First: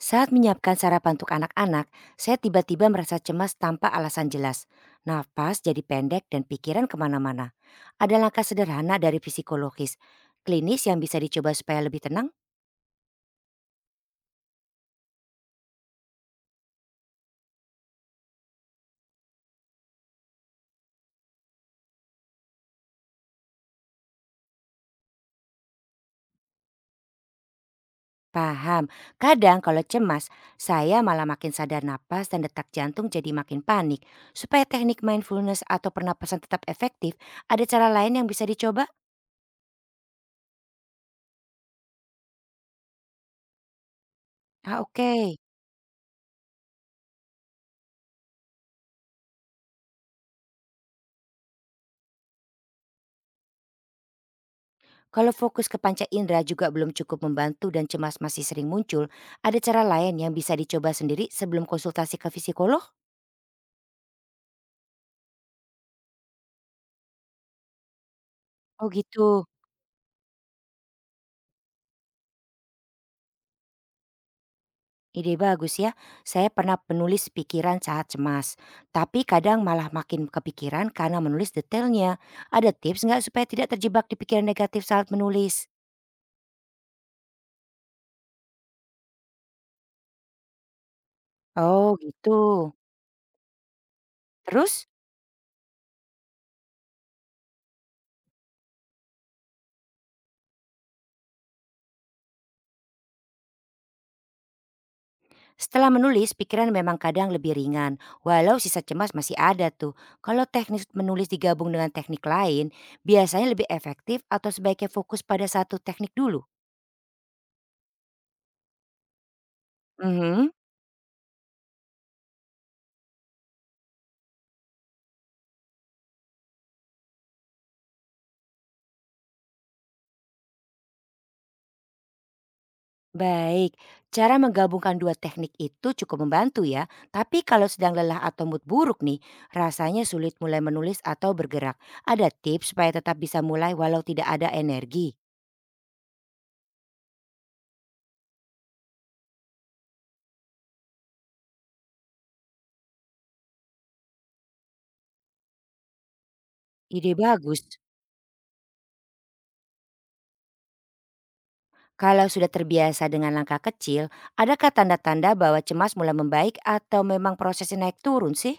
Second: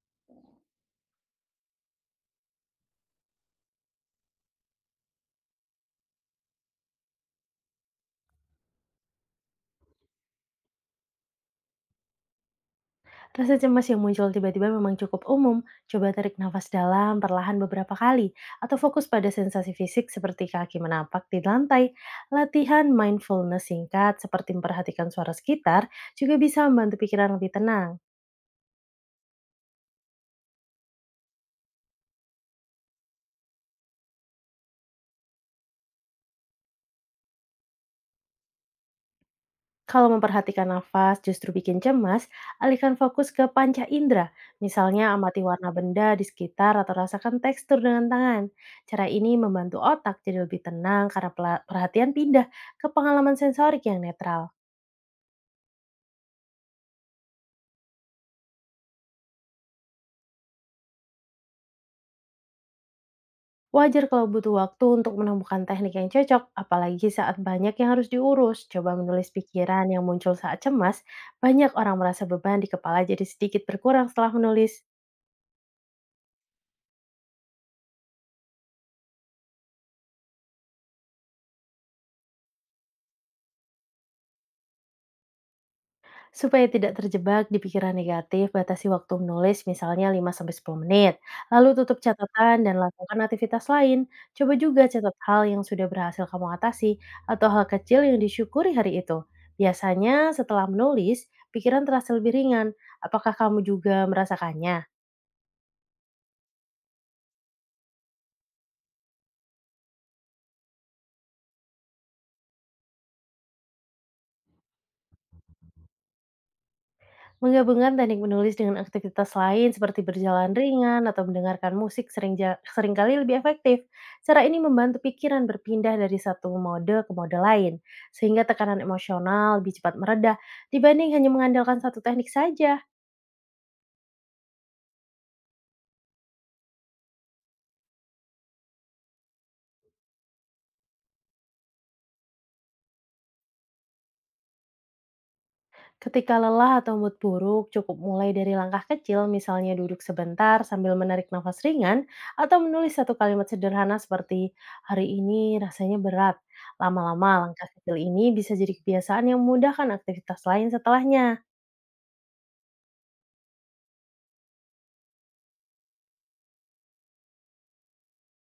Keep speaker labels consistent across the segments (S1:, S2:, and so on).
S1: Saat menyiapkan sarapan untuk anak-anak, saya tiba-tiba merasa cemas tanpa alasan jelas. Nafas jadi pendek dan pikiran kemana-mana. Ada langkah sederhana dari psikologis. Klinis yang bisa dicoba supaya lebih tenang?
S2: Rasa cemas yang muncul tiba-tiba memang cukup umum. Coba tarik nafas dalam perlahan beberapa kali, atau fokus pada sensasi fisik seperti kaki menapak di lantai. Latihan mindfulness singkat seperti memperhatikan suara sekitar juga bisa membantu pikiran lebih tenang.
S1: Paham. Kadang kalau cemas, saya malah makin sadar napas dan detak jantung jadi makin panik. Supaya teknik mindfulness atau pernapasan tetap efektif, ada cara lain yang bisa dicoba?
S2: Kalau memperhatikan nafas justru bikin cemas, alihkan fokus ke panca indera.
S1: Ah,
S2: Misalnya
S1: oke.
S2: amati warna benda di sekitar atau rasakan tekstur dengan tangan. Cara ini membantu otak jadi lebih tenang karena perhatian pindah ke pengalaman sensorik yang netral.
S1: Kalau fokus ke panca indera juga belum cukup membantu dan cemas masih sering muncul, ada cara lain yang bisa dicoba sendiri sebelum konsultasi ke psikolog?
S2: Wajar kalau butuh waktu untuk menemukan teknik yang cocok, apalagi saat banyak yang harus diurus.
S1: Oh
S2: Coba menulis
S1: gitu,
S2: pikiran yang muncul saat cemas, banyak orang merasa beban di kepala jadi sedikit berkurang setelah menulis.
S1: ide bagus ya. Saya pernah menulis pikiran saat cemas, tapi kadang malah makin kepikiran karena menulis detailnya. Ada tips nggak supaya tidak terjebak di pikiran negatif saat menulis?
S2: Supaya tidak terjebak di pikiran negatif, batasi waktu menulis misalnya 5-10 menit. Lalu
S1: Oh
S2: tutup
S1: gitu.
S2: catatan dan lakukan aktivitas lain. Coba
S1: Terus?
S2: juga catat hal yang sudah berhasil kamu atasi atau hal kecil yang disyukuri hari itu. Biasanya setelah menulis, pikiran terasa lebih ringan. Apakah kamu juga merasakannya?
S1: Setelah menulis, pikiran memang kadang lebih ringan, walau sisa cemas masih ada tuh. Kalau teknik menulis digabung dengan teknik lain, biasanya lebih efektif atau sebaiknya fokus pada satu teknik dulu?
S2: Menggabungkan teknik menulis dengan aktivitas lain seperti
S1: Mhm.
S2: berjalan ringan atau mendengarkan musik seringkali lebih efektif. Cara ini membantu pikiran berpindah dari satu mode ke mode lain, sehingga tekanan emosional lebih cepat mereda dibanding hanya mengandalkan satu teknik saja.
S1: Baik, cara menggabungkan dua teknik itu cukup membantu ya. Tapi kalau sedang lelah atau mood buruk nih, rasanya sulit mulai menulis atau bergerak. Ada tips supaya tetap bisa mulai walau tidak ada energi?
S2: Ketika lelah atau mood buruk, cukup mulai dari langkah kecil, misalnya duduk sebentar sambil menarik nafas ringan, atau menulis satu kalimat sederhana seperti, hari ini rasanya berat.
S1: Ide
S2: Lama-lama
S1: bagus.
S2: langkah kecil ini bisa jadi kebiasaan yang memudahkan aktivitas lain setelahnya.
S1: Kalau sudah terbiasa dengan langkah kecil, adakah tanda-tanda bahwa cemas mulai membaik atau memang prosesnya naik turun sih?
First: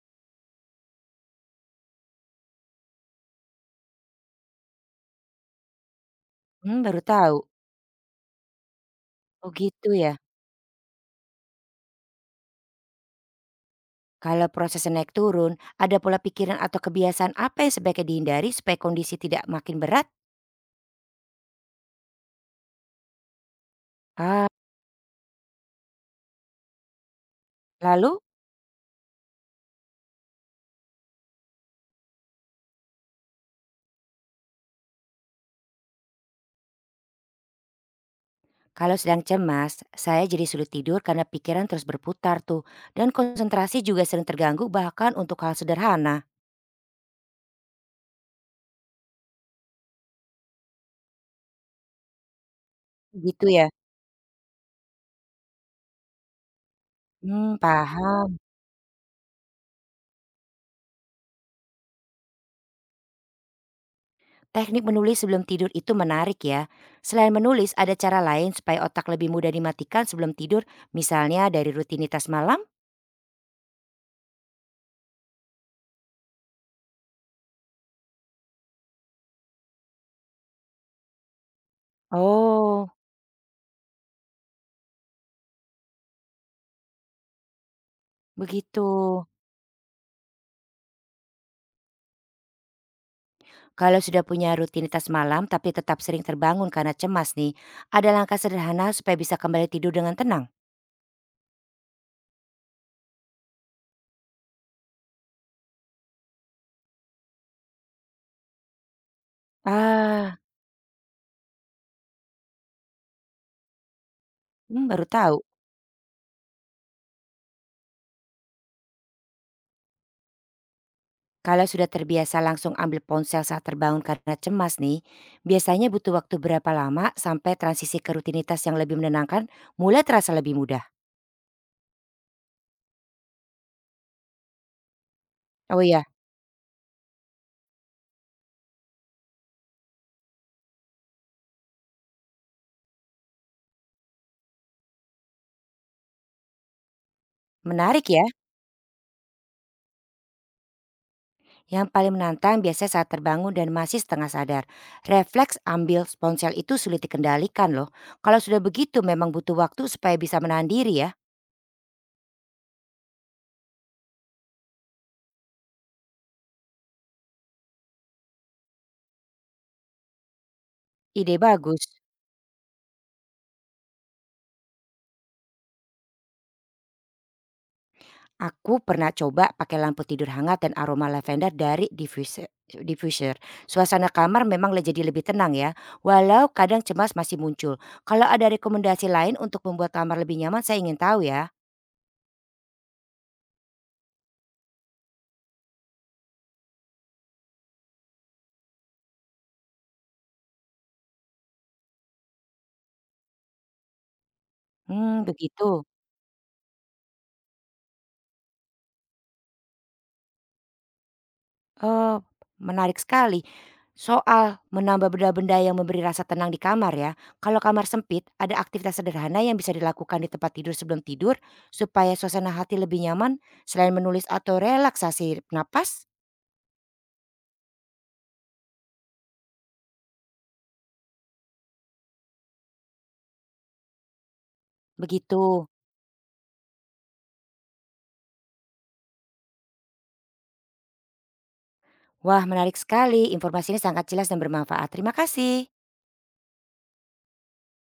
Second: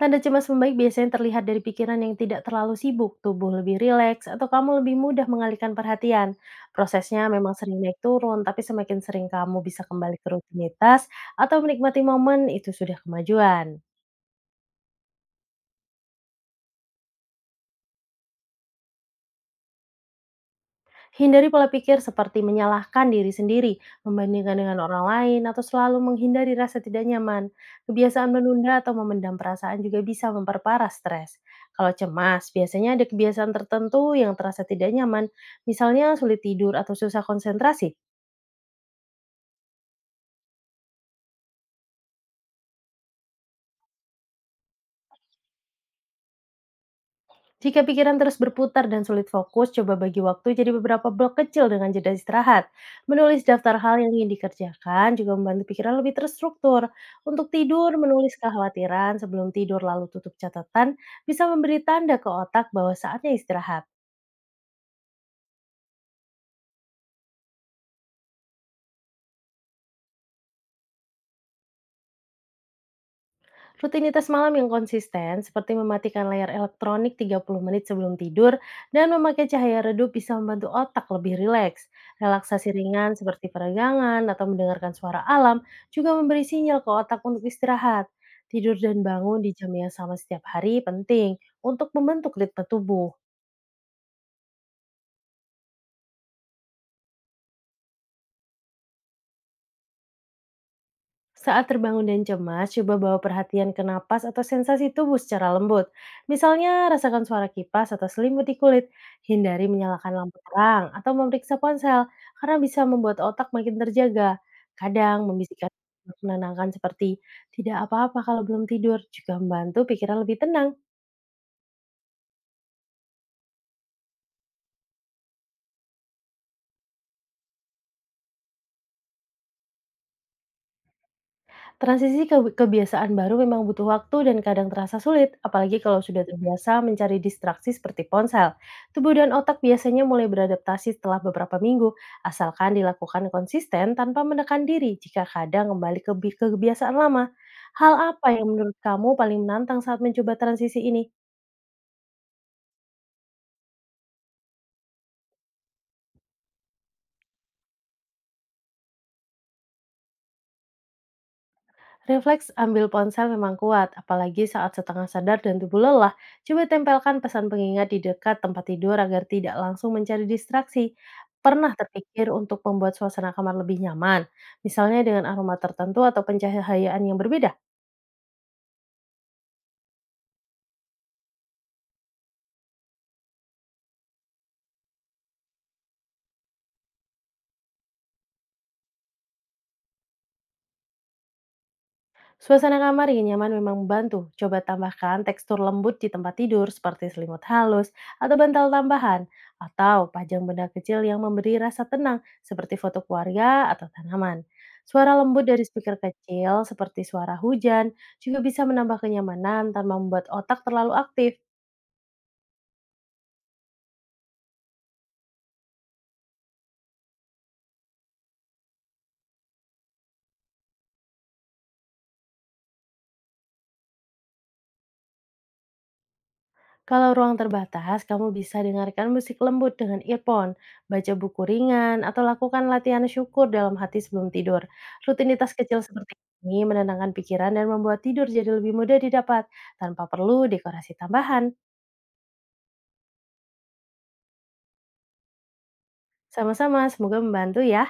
S2: Tanda cemas membaik biasanya terlihat dari pikiran yang tidak terlalu sibuk, tubuh lebih rileks, atau kamu lebih mudah mengalihkan perhatian.
S1: Hmm, baru
S2: Prosesnya
S1: tahu.
S2: memang sering naik turun, tapi semakin sering
S1: Oh
S2: kamu bisa
S1: gitu ya.
S2: kembali ke rutinitas atau menikmati momen, itu sudah kemajuan.
S1: Kalau prosesnya naik turun, ada pola pikiran atau kebiasaan apa yang sebaiknya dihindari supaya kondisi tidak makin berat?
S2: Hindari pola pikir seperti menyalahkan diri sendiri,
S1: Ah,
S2: membandingkan dengan orang lain, atau selalu menghindari rasa tidak nyaman.
S1: lalu
S2: Kebiasaan menunda atau memendam perasaan juga bisa memperparah stres. Kalau cemas, biasanya ada kebiasaan tertentu yang terasa tidak nyaman, misalnya sulit tidur atau susah konsentrasi.
S1: kalau sedang cemas, saya jadi sulit tidur karena pikiran terus berputar tuh. Dan konsentrasi juga sering terganggu bahkan untuk hal sederhana.
S2: Jika pikiran terus berputar dan sulit fokus, coba bagi waktu jadi beberapa blok kecil dengan jeda istirahat. Menulis
S1: Gitu ya?
S2: daftar hal yang ingin dikerjakan juga membantu pikiran lebih terstruktur. Untuk
S1: Hmm,
S2: tidur,
S1: paham.
S2: menulis kekhawatiran sebelum tidur lalu tutup catatan bisa memberi tanda ke otak bahwa saatnya istirahat.
S1: Teknik menulis sebelum tidur itu menarik ya. Selain menulis, ada cara lain supaya otak lebih mudah dimatikan sebelum tidur, misalnya dari rutinitas malam?
S2: Rutinitas malam yang konsisten, seperti mematikan layar elektronik 30 menit sebelum tidur dan memakai cahaya redup bisa membantu otak lebih rileks. Relaksasi
S1: Oh,
S2: ringan seperti peregangan atau mendengarkan suara alam juga memberi sinyal ke otak untuk istirahat. Tidur
S1: begitu.
S2: dan bangun di jam yang sama setiap hari penting untuk membentuk ritme tubuh.
S1: Kalau sudah punya rutinitas malam tapi tetap sering terbangun karena cemas nih, ada langkah sederhana supaya bisa kembali tidur dengan tenang?
S2: Saat terbangun dan cemas, coba bawa perhatian ke napas atau sensasi tubuh secara lembut. Misalnya, rasakan suara kipas atau selimut di kulit. Hindari menyalakan
S1: Ah,
S2: lampu terang atau memeriksa ponsel, karena bisa membuat otak makin terjaga.
S1: hmm, baru
S2: Kadang
S1: tahu.
S2: membisikkan menenangkan seperti, tidak apa-apa kalau belum tidur, juga membantu pikiran lebih tenang.
S1: Kalau sudah terbiasa langsung ambil ponsel saat terbangun karena cemas nih, biasanya butuh waktu berapa lama sampai transisi ke rutinitas yang lebih menenangkan mulai terasa lebih mudah?
S2: Transisi ke kebiasaan baru memang butuh waktu dan kadang terasa sulit,
S1: Oh
S2: apalagi
S1: iya,
S2: kalau sudah terbiasa mencari distraksi seperti ponsel. Tubuh dan otak biasanya mulai beradaptasi setelah beberapa minggu, asalkan dilakukan konsisten tanpa menekan diri jika kadang kembali ke kebiasaan lama. Hal
S1: menarik ya,
S2: apa yang menurut kamu paling menantang saat mencoba transisi ini?
S1: yang paling menantang biasanya saat terbangun dan masih setengah sadar. Refleks ambil ponsel itu sulit dikendalikan loh. Kalau sudah begitu memang butuh waktu supaya bisa menahan diri ya.
S2: Refleks ambil ponsel memang kuat, apalagi saat setengah sadar dan tubuh lelah. Coba tempelkan pesan pengingat di dekat tempat tidur agar tidak langsung mencari distraksi.
S1: Ide
S2: Pernah
S1: bagus.
S2: terpikir untuk membuat suasana kamar lebih nyaman, misalnya dengan aroma tertentu atau pencahayaan yang berbeda?
S1: Aku pernah coba pakai lampu tidur hangat dan aroma lavender dari diffuser. Suasana kamar memang jadi lebih tenang ya. Walau kadang cemas masih muncul. Kalau ada rekomendasi lain untuk membuat kamar lebih nyaman saya ingin tahu ya.
S2: Suasana kamar yang nyaman memang membantu. Coba tambahkan tekstur lembut di tempat tidur seperti selimut halus atau bantal tambahan. Atau pajang benda kecil yang memberi rasa tenang seperti foto keluarga atau tanaman. Suara
S1: Hmm,
S2: lembut dari
S1: begitu.
S2: speaker kecil seperti suara hujan juga bisa menambah kenyamanan tanpa membuat otak terlalu aktif.
S1: Oh, menarik sekali. Soal menambah benda-benda yang memberi rasa tenang di kamar ya. Kalau kamar sempit, ada aktivitas sederhana yang bisa dilakukan di tempat tidur sebelum tidur supaya suasana hati lebih nyaman selain menulis atau relaksasi napas?
S2: Kalau ruang terbatas, kamu bisa dengarkan musik lembut dengan earphone, baca buku ringan, atau lakukan latihan syukur dalam hati sebelum tidur.
S1: Begitu.
S2: Rutinitas kecil seperti ini menenangkan pikiran dan membuat tidur jadi lebih mudah didapat tanpa perlu dekorasi tambahan.
S1: Wah menarik sekali, informasinya sangat jelas dan bermanfaat. Terima kasih.
S2: Sama-sama, semoga membantu ya.